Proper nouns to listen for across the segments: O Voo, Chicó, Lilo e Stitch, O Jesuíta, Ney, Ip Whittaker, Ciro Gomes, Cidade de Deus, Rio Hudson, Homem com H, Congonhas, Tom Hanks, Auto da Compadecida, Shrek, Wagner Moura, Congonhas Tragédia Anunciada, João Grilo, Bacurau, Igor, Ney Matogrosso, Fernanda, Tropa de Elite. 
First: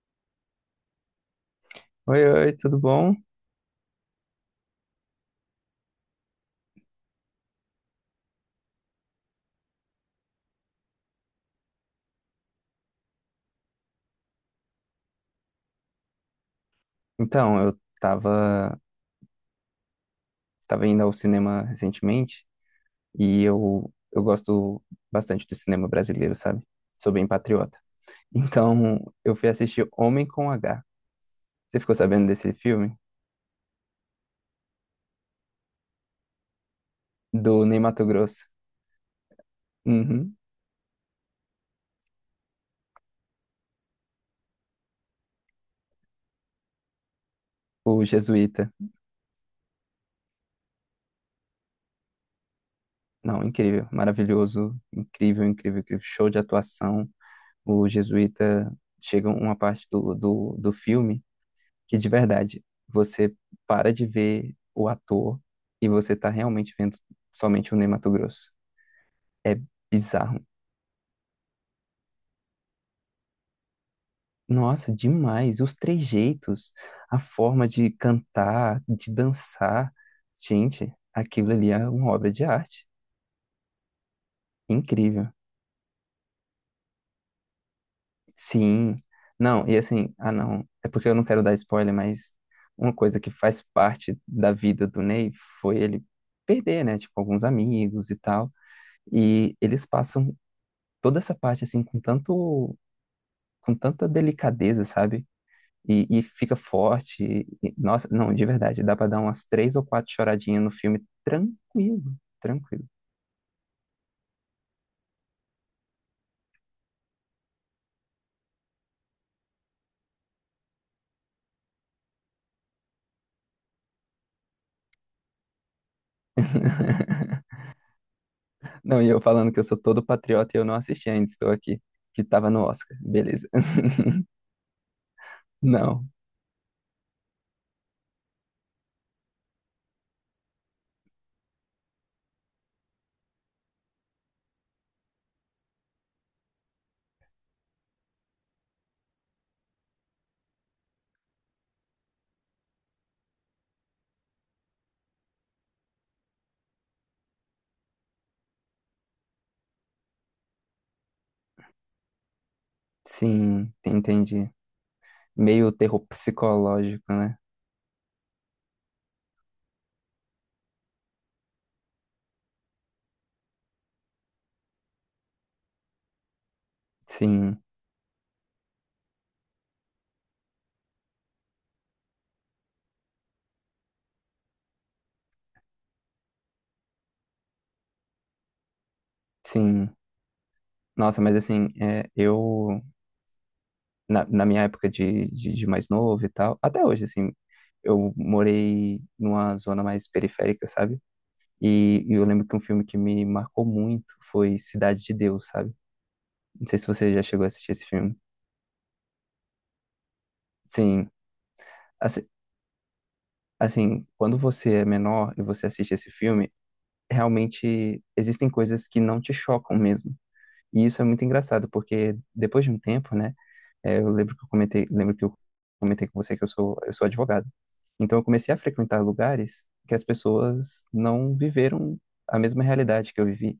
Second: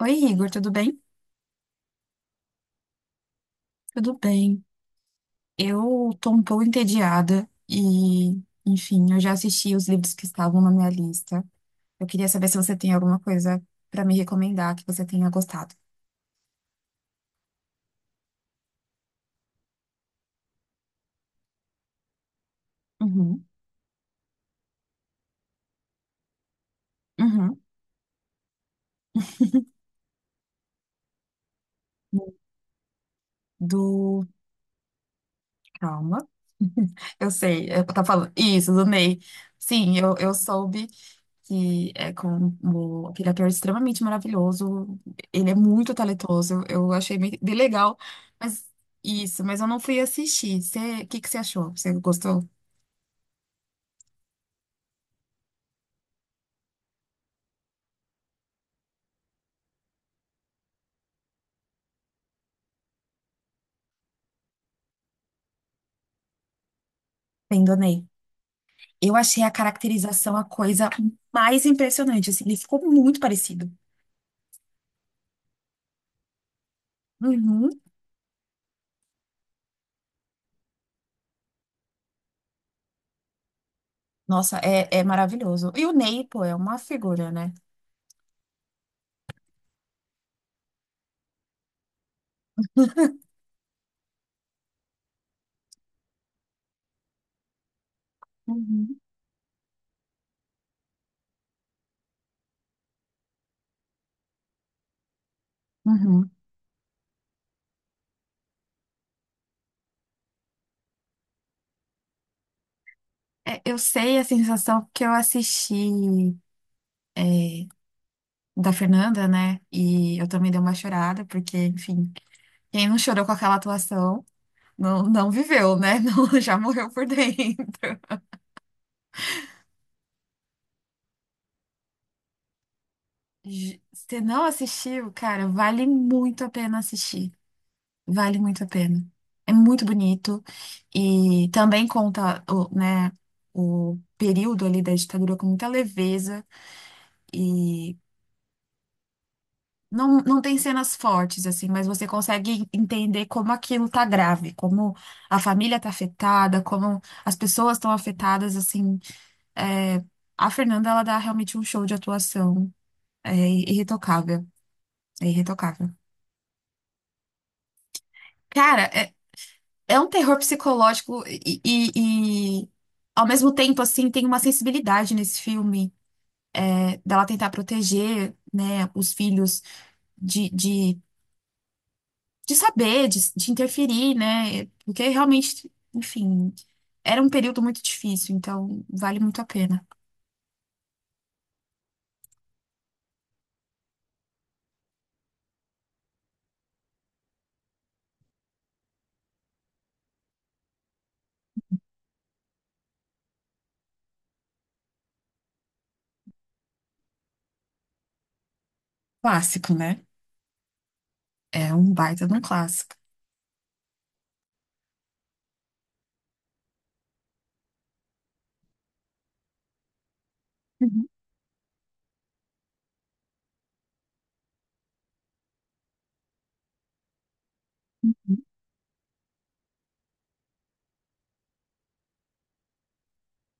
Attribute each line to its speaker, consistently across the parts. Speaker 1: Oi, Igor, tudo bem?
Speaker 2: Oi, oi, tudo bom?
Speaker 1: Tudo bem. Eu tô um pouco entediada e, enfim, eu já assisti os livros que estavam na minha lista. Eu queria saber se você tem alguma coisa pra me recomendar que você tenha gostado.
Speaker 2: Então, tava indo ao cinema recentemente e
Speaker 1: Uhum,
Speaker 2: eu gosto bastante do cinema brasileiro, sabe? Sou bem
Speaker 1: uhum.
Speaker 2: patriota. Então, eu fui assistir Homem com H. Você ficou sabendo desse filme?
Speaker 1: Do, calma. Eu
Speaker 2: Do
Speaker 1: sei,
Speaker 2: Ney
Speaker 1: eu tá falando.
Speaker 2: Matogrosso.
Speaker 1: Isso, do Ney. Sim, eu
Speaker 2: Uhum.
Speaker 1: soube que é com aquele ator extremamente maravilhoso. Ele é muito talentoso. Eu achei bem, bem legal.
Speaker 2: O
Speaker 1: Mas
Speaker 2: Jesuíta.
Speaker 1: isso, mas eu não fui assistir. O que que você achou? Você gostou?
Speaker 2: Não, incrível, maravilhoso, incrível, incrível, incrível. Show de atuação. O Jesuíta chega uma parte do filme, que de verdade você para de ver o ator e você tá realmente vendo
Speaker 1: Bem,
Speaker 2: somente
Speaker 1: do
Speaker 2: o Ney
Speaker 1: Ney.
Speaker 2: Matogrosso.
Speaker 1: Eu achei a
Speaker 2: É
Speaker 1: caracterização a
Speaker 2: bizarro.
Speaker 1: coisa mais impressionante. Assim, ele ficou muito parecido.
Speaker 2: Nossa, demais. Os trejeitos, a forma
Speaker 1: Uhum.
Speaker 2: de cantar, de dançar. Gente, aquilo ali é uma obra de arte.
Speaker 1: Nossa, é
Speaker 2: Incrível.
Speaker 1: maravilhoso. E o Ney, pô, é uma figura, né?
Speaker 2: Sim. Não, e assim, ah não, é porque eu não quero dar spoiler, mas uma coisa que faz parte da vida do Ney foi ele perder, né, tipo, alguns amigos e tal.
Speaker 1: Uhum.
Speaker 2: E eles passam toda essa parte assim com tanta delicadeza, sabe? E
Speaker 1: Uhum.
Speaker 2: fica forte. Nossa, não, de verdade, dá pra dar umas três ou quatro choradinhas no filme, tranquilo, tranquilo.
Speaker 1: É, eu sei a sensação porque eu assisti. É, da Fernanda, né? E eu também dei uma chorada, porque, enfim, quem não chorou com aquela atuação não, não viveu, né? Não, já morreu por dentro.
Speaker 2: Não, e eu falando que eu sou todo patriota e eu não assisti ainda, estou aqui, que tava no Oscar, beleza.
Speaker 1: Se não assistiu, cara, vale
Speaker 2: Não,
Speaker 1: muito a pena assistir. Vale muito a pena. É muito bonito e também conta o, né, o período ali da ditadura com muita leveza e. Não, não tem cenas fortes, assim, mas você consegue entender como aquilo tá grave, como a família tá afetada, como as pessoas estão afetadas, assim. É, a Fernanda, ela dá realmente um show de atuação. É
Speaker 2: sim,
Speaker 1: irretocável.
Speaker 2: entendi.
Speaker 1: É
Speaker 2: Meio
Speaker 1: irretocável.
Speaker 2: terror psicológico, né?
Speaker 1: Cara, é, é um terror psicológico e, ao mesmo tempo, assim, tem uma sensibilidade nesse filme, é, dela tentar
Speaker 2: Sim,
Speaker 1: proteger, né, os filhos de de de saber, de interferir, né? Porque realmente, enfim, era um período muito difícil, então vale muito a pena.
Speaker 2: sim. Nossa, mas assim, é, eu na minha época de mais novo e tal, até hoje, assim, eu morei numa zona mais periférica, sabe? E eu lembro que um filme que me marcou muito foi Cidade de Deus, sabe? Não sei se você já chegou a assistir esse filme.
Speaker 1: Clássico, né?
Speaker 2: Sim,
Speaker 1: É um baita
Speaker 2: assi-
Speaker 1: de um clássico.
Speaker 2: assim, quando você é menor e você assiste esse filme, realmente existem coisas que não te chocam mesmo. E isso é
Speaker 1: Uhum,
Speaker 2: muito engraçado, porque depois de um tempo, né? É, eu lembro que eu comentei, lembro que eu comentei com você que eu sou advogado. Então eu
Speaker 1: uhum.
Speaker 2: comecei a frequentar lugares que as pessoas não viveram a mesma realidade que eu vivi.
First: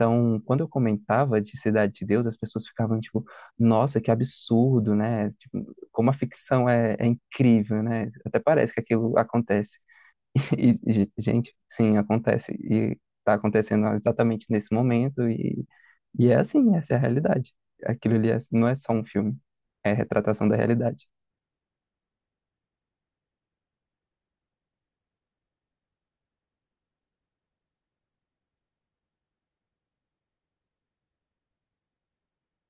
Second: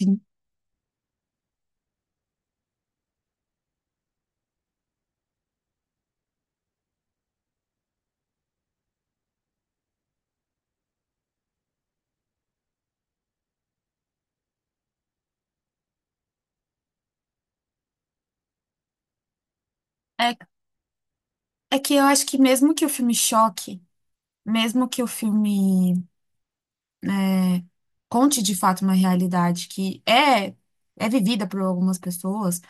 Speaker 1: Sim.
Speaker 2: quando eu comentava de Cidade de Deus, as pessoas ficavam tipo, nossa, que absurdo, né? Tipo, como a ficção é incrível, né? Até parece que aquilo acontece. E, gente, sim, acontece. E tá acontecendo exatamente nesse momento. E é assim, essa é a realidade. Aquilo ali não é só um filme, é a
Speaker 1: É,
Speaker 2: retratação da realidade.
Speaker 1: é que eu acho que mesmo que o filme choque, mesmo que o filme, né, conte de fato uma realidade que é vivida por algumas pessoas,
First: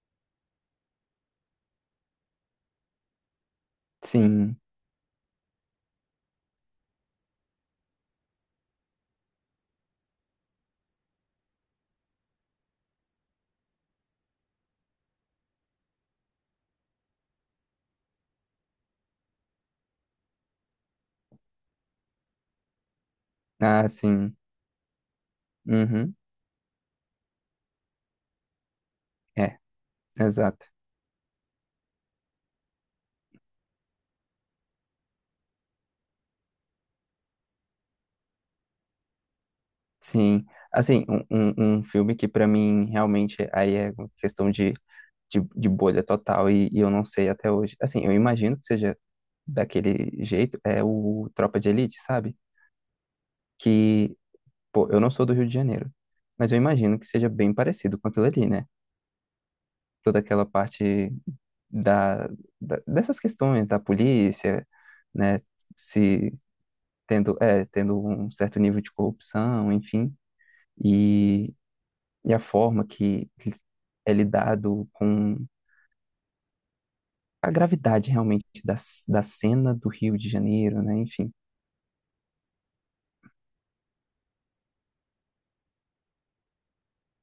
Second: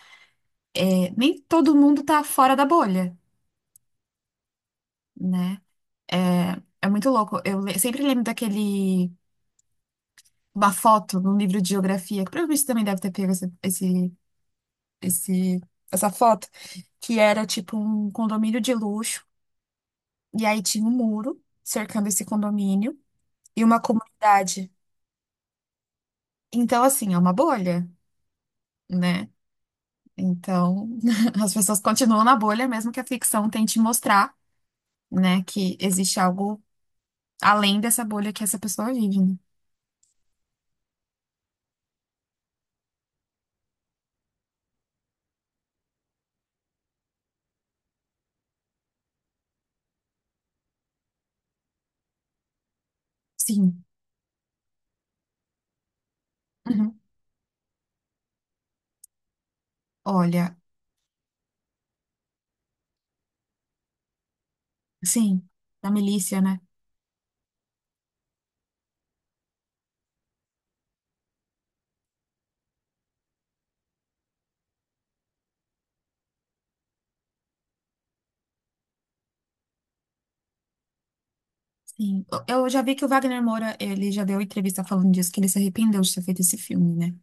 Speaker 1: é, nem todo mundo tá fora da bolha,
Speaker 2: Sim,
Speaker 1: né? É, é muito louco. Sempre lembro daquele, uma foto num livro de geografia, que provavelmente você também deve ter pego esse- essa foto, que era tipo um condomínio de luxo, e aí tinha um muro cercando esse condomínio e uma
Speaker 2: ah, sim.
Speaker 1: comunidade.
Speaker 2: Uhum.
Speaker 1: Então, assim, é uma bolha, né?
Speaker 2: É, exato.
Speaker 1: Então, as pessoas continuam na bolha, mesmo que a ficção tente mostrar, né, que existe algo além dessa bolha que essa pessoa vive, né?
Speaker 2: Sim. Assim, um filme que pra mim realmente aí é uma questão de bolha total e eu não sei até hoje. Assim, eu imagino que seja daquele jeito, é o Tropa de Elite, sabe?
Speaker 1: Sim.
Speaker 2: Que pô, eu não sou do Rio de Janeiro, mas eu imagino
Speaker 1: Uhum.
Speaker 2: que seja bem parecido com aquilo ali, né? Toda aquela
Speaker 1: Olha,
Speaker 2: parte da, dessas questões da polícia, né?
Speaker 1: sim, da
Speaker 2: Se
Speaker 1: milícia, né?
Speaker 2: Tendo, é, tendo um certo nível de corrupção, enfim, e, e a forma que é lidado com a gravidade realmente da cena do Rio de Janeiro, né? Enfim.
Speaker 1: Sim. Eu já vi que o Wagner Moura, ele já deu entrevista falando disso, que ele se arrependeu de ter feito esse filme, né?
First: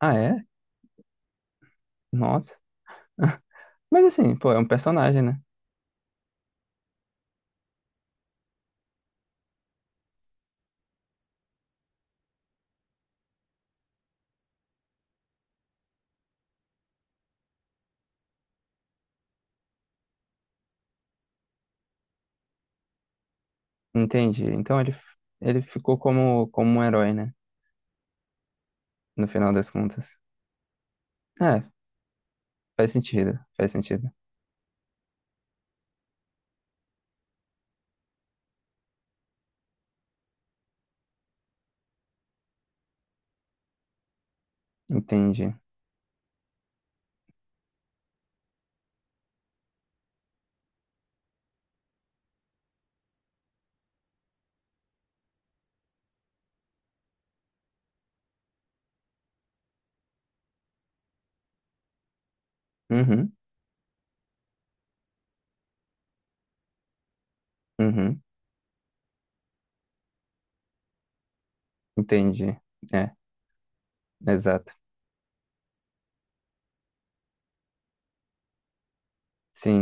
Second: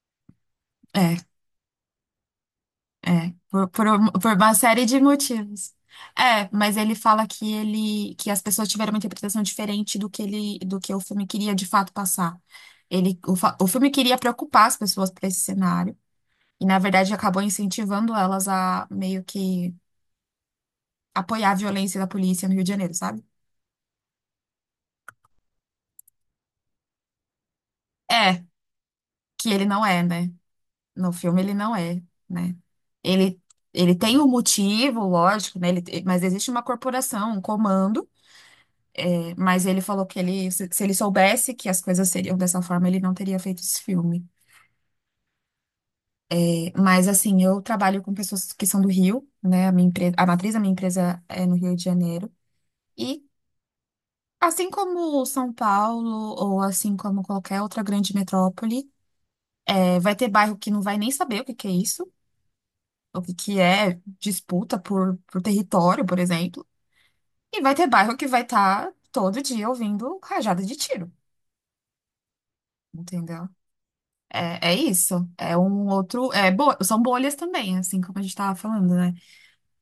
Speaker 2: Ah, é?
Speaker 1: É,
Speaker 2: Nossa.
Speaker 1: é.
Speaker 2: Mas
Speaker 1: Por
Speaker 2: assim, pô,
Speaker 1: uma
Speaker 2: é um
Speaker 1: série de
Speaker 2: personagem, né?
Speaker 1: motivos. É, mas ele fala que ele, que as pessoas tiveram uma interpretação diferente do que ele, do que o filme queria de fato passar. Ele, o filme queria preocupar as pessoas para esse cenário, e na verdade acabou incentivando elas a meio que apoiar a violência da polícia no Rio de Janeiro, sabe?
Speaker 2: Entende? Então ele ficou como, como um herói, né?
Speaker 1: É,
Speaker 2: No
Speaker 1: que
Speaker 2: final
Speaker 1: ele
Speaker 2: das
Speaker 1: não é,
Speaker 2: contas.
Speaker 1: né? No filme ele
Speaker 2: É,
Speaker 1: não é, né?
Speaker 2: faz sentido,
Speaker 1: Ele,
Speaker 2: faz
Speaker 1: ele
Speaker 2: sentido.
Speaker 1: tem um motivo, lógico, né? Ele, mas existe uma corporação, um comando, é, mas ele falou que ele, se ele soubesse que as coisas seriam dessa forma, ele não teria feito esse filme.
Speaker 2: Entendi.
Speaker 1: É. Mas assim, eu trabalho com pessoas que são do Rio, né? A minha empresa, a matriz da minha empresa é no Rio de Janeiro. E assim como São Paulo, ou assim como qualquer outra grande metrópole, é, vai ter bairro que não vai nem saber o que que é isso. O
Speaker 2: Uhum,
Speaker 1: que que é disputa por território, por exemplo. E vai ter bairro
Speaker 2: uhum,
Speaker 1: que vai estar todo dia ouvindo rajada de tiro,
Speaker 2: entendi. É,
Speaker 1: entendeu? É,
Speaker 2: exato.
Speaker 1: é isso. É um outro. É, são bolhas também, assim como a gente estava falando, né?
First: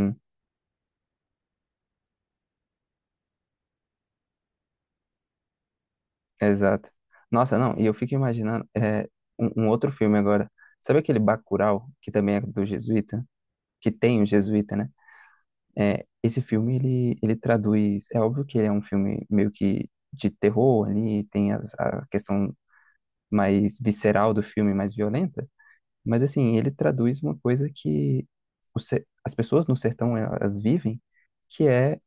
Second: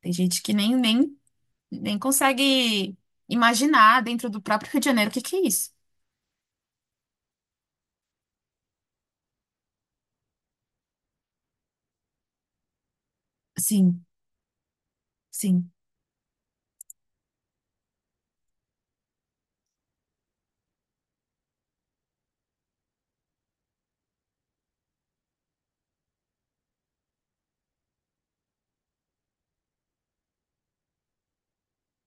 Speaker 1: Tem gente que nem consegue imaginar dentro do próprio Rio de Janeiro o que que é isso.
Speaker 2: exato. Nossa, não, e eu fico imaginando é, um outro filme agora. Sabe aquele Bacurau, que também é do Jesuíta? Que
Speaker 1: Sim,
Speaker 2: tem o Jesuíta, né?
Speaker 1: sim.
Speaker 2: É, esse filme, ele traduz... É óbvio que ele é um filme meio que de terror ali, tem a questão mais visceral do filme, mais violenta. Mas assim, ele traduz uma coisa que as pessoas no sertão eh, elas vivem, que é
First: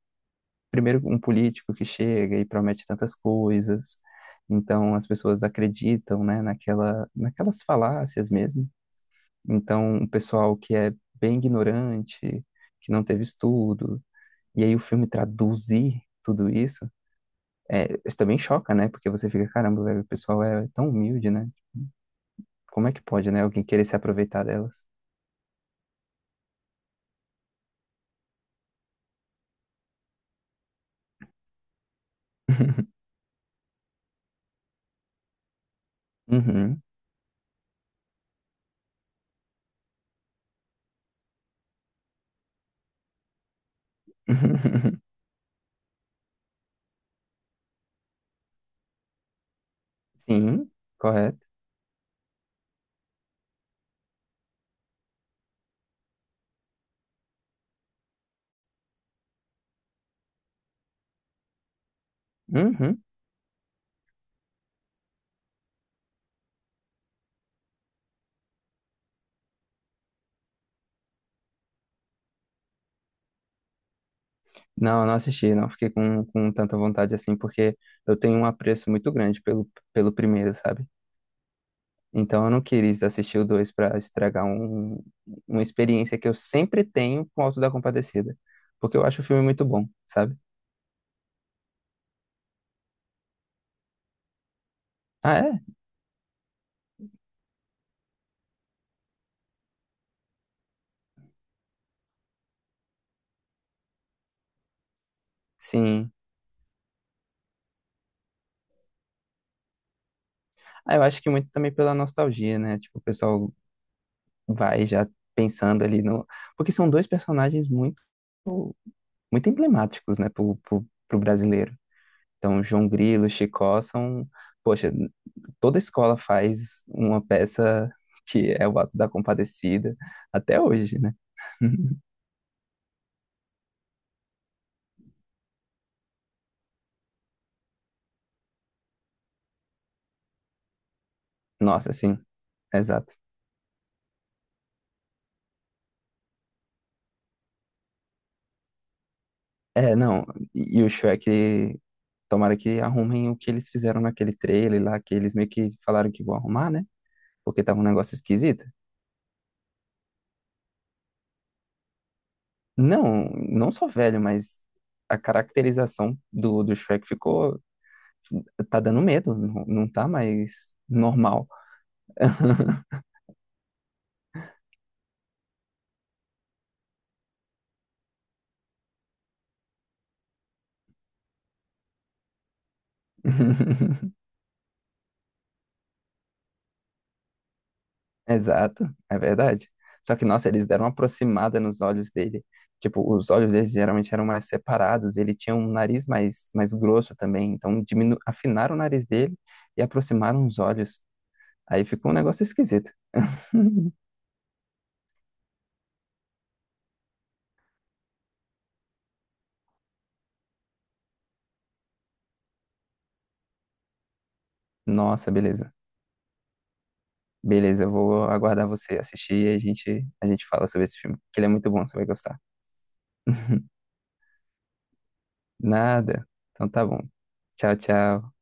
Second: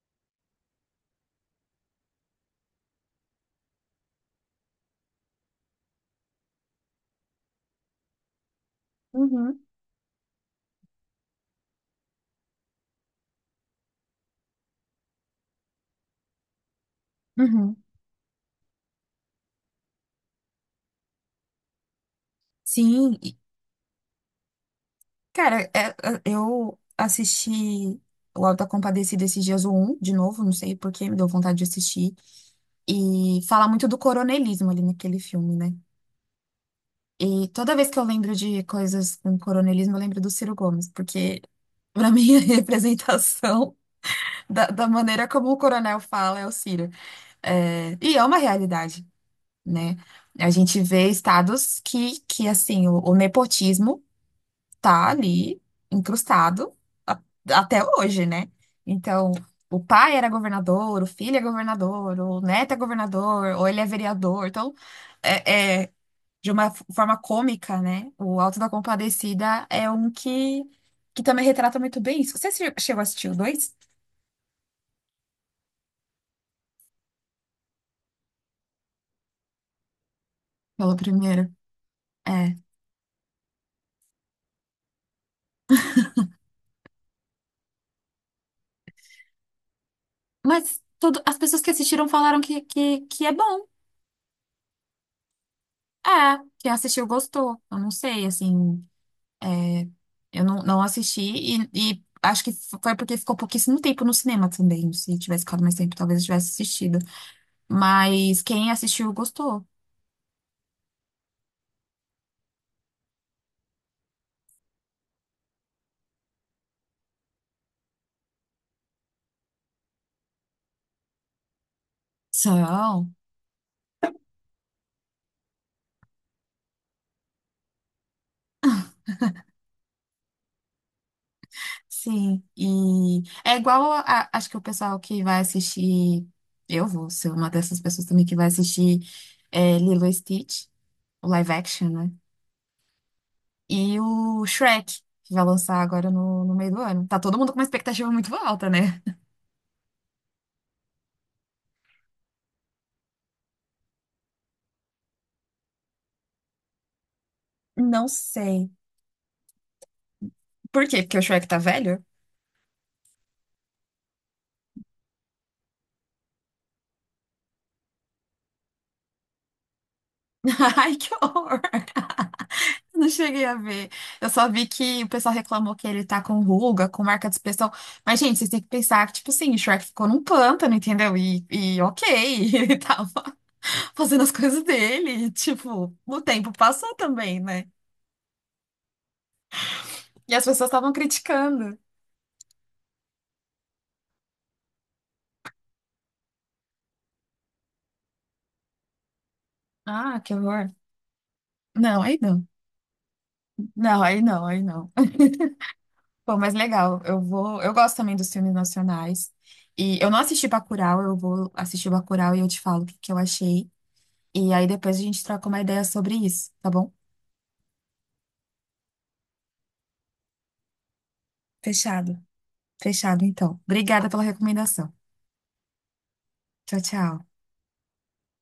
Speaker 2: primeiro um político que chega e promete tantas coisas. Então as pessoas acreditam, né, naquelas falácias mesmo.
Speaker 1: Uhum.
Speaker 2: Então o pessoal que é bem ignorante, que não teve estudo, e aí o filme traduzir tudo isso,
Speaker 1: Uhum.
Speaker 2: é, isso também choca, né? Porque você fica, caramba, velho, o pessoal é tão humilde, né? Como é que
Speaker 1: Sim.
Speaker 2: pode,
Speaker 1: E,
Speaker 2: né, alguém querer se aproveitar delas?
Speaker 1: cara, eu assisti o Auto da Compadecida esses dias, o um de novo, não sei por que, me deu vontade de assistir. E fala muito do coronelismo ali naquele filme, né?
Speaker 2: Uhum.
Speaker 1: E toda vez que eu lembro de coisas com coronelismo, eu lembro do Ciro Gomes, porque para mim a representação da maneira como o coronel fala é o Ciro. É, e é uma realidade, né? A
Speaker 2: Sim,
Speaker 1: gente vê
Speaker 2: correto.
Speaker 1: estados que assim, o nepotismo tá ali incrustado a- até hoje, né? Então, o pai era governador, o filho é governador, o neto é
Speaker 2: Uhum.
Speaker 1: governador, ou ele é vereador. Então, é, é de uma forma cômica, né? O Alto da Compadecida é um que também retrata muito bem isso. Você chegou a assistir o dois?
Speaker 2: Não, eu não assisti, não fiquei com tanta vontade assim, porque eu tenho um apreço muito grande pelo primeiro, sabe?
Speaker 1: Pelo primeiro. É.
Speaker 2: Então eu não quis assistir o dois pra estragar uma experiência que eu sempre tenho com o Auto da Compadecida, porque eu acho o filme muito bom, sabe?
Speaker 1: Mas tudo, as pessoas que assistiram falaram que, que é bom.
Speaker 2: Ah, é?
Speaker 1: É, quem assistiu gostou. Eu não sei, assim. É, eu não, não assisti e acho que foi porque ficou pouquíssimo tempo no cinema também. Se tivesse ficado mais tempo,
Speaker 2: Sim.
Speaker 1: talvez eu tivesse assistido. Mas quem assistiu gostou.
Speaker 2: Ah, eu acho que muito também pela nostalgia, né? Tipo, o pessoal vai já pensando ali no. Porque são dois personagens muito, muito emblemáticos, né, pro brasileiro. Então, João
Speaker 1: São.
Speaker 2: Grilo, Chicó são, poxa, toda escola faz uma peça que é o Ato da Compadecida até hoje, né?
Speaker 1: Sim, e é igual acho que o pessoal que vai assistir, eu vou ser uma dessas pessoas também que vai assistir, é, Lilo e Stitch, o live action,
Speaker 2: Nossa,
Speaker 1: né?
Speaker 2: sim, exato.
Speaker 1: E o Shrek, que vai lançar agora no meio do ano. Tá todo mundo com uma expectativa muito alta, né?
Speaker 2: É, não, e o Shrek, tomara que arrumem o que eles fizeram naquele trailer lá, que eles meio que falaram que vão arrumar, né? Porque tava um
Speaker 1: Não
Speaker 2: negócio esquisito.
Speaker 1: sei. Por quê? Porque o Shrek tá velho?
Speaker 2: Não, não só velho, mas a caracterização do Shrek ficou, tá dando medo, não, não tá mais
Speaker 1: Ai, que
Speaker 2: normal.
Speaker 1: horror! Não cheguei a ver. Eu só vi que o pessoal reclamou que ele tá com ruga, com marca de expressão. Mas, gente, vocês têm que pensar que, tipo assim, o Shrek ficou num pântano, entendeu? E ok, ele tava fazendo as coisas dele. E, tipo, o tempo passou também, né?
Speaker 2: Exato, é verdade. Só que,
Speaker 1: E as
Speaker 2: nossa, eles
Speaker 1: pessoas
Speaker 2: deram uma
Speaker 1: estavam
Speaker 2: aproximada
Speaker 1: criticando.
Speaker 2: nos olhos dele. Tipo, os olhos dele geralmente eram mais separados, ele tinha um nariz mais, mais grosso também, então diminu... afinaram o nariz dele e
Speaker 1: Ah, que
Speaker 2: aproximaram os
Speaker 1: horror.
Speaker 2: olhos. Aí
Speaker 1: Não,
Speaker 2: ficou um
Speaker 1: aí
Speaker 2: negócio
Speaker 1: não.
Speaker 2: esquisito.
Speaker 1: Não, aí não, aí não. Bom, mas legal, eu vou. Eu gosto também dos filmes nacionais. E eu não assisti Bacurau, eu vou assistir Bacurau e eu te falo o que que eu achei. E aí depois a gente
Speaker 2: Nossa,
Speaker 1: troca uma
Speaker 2: beleza.
Speaker 1: ideia sobre isso, tá bom?
Speaker 2: Beleza, eu vou aguardar você assistir e a gente fala sobre esse filme, que ele é muito bom, você vai
Speaker 1: Fechado.
Speaker 2: gostar.
Speaker 1: Fechado, então. Obrigada pela recomendação.
Speaker 2: Nada. Então
Speaker 1: Tchau,
Speaker 2: tá bom.
Speaker 1: tchau.
Speaker 2: Tchau, tchau.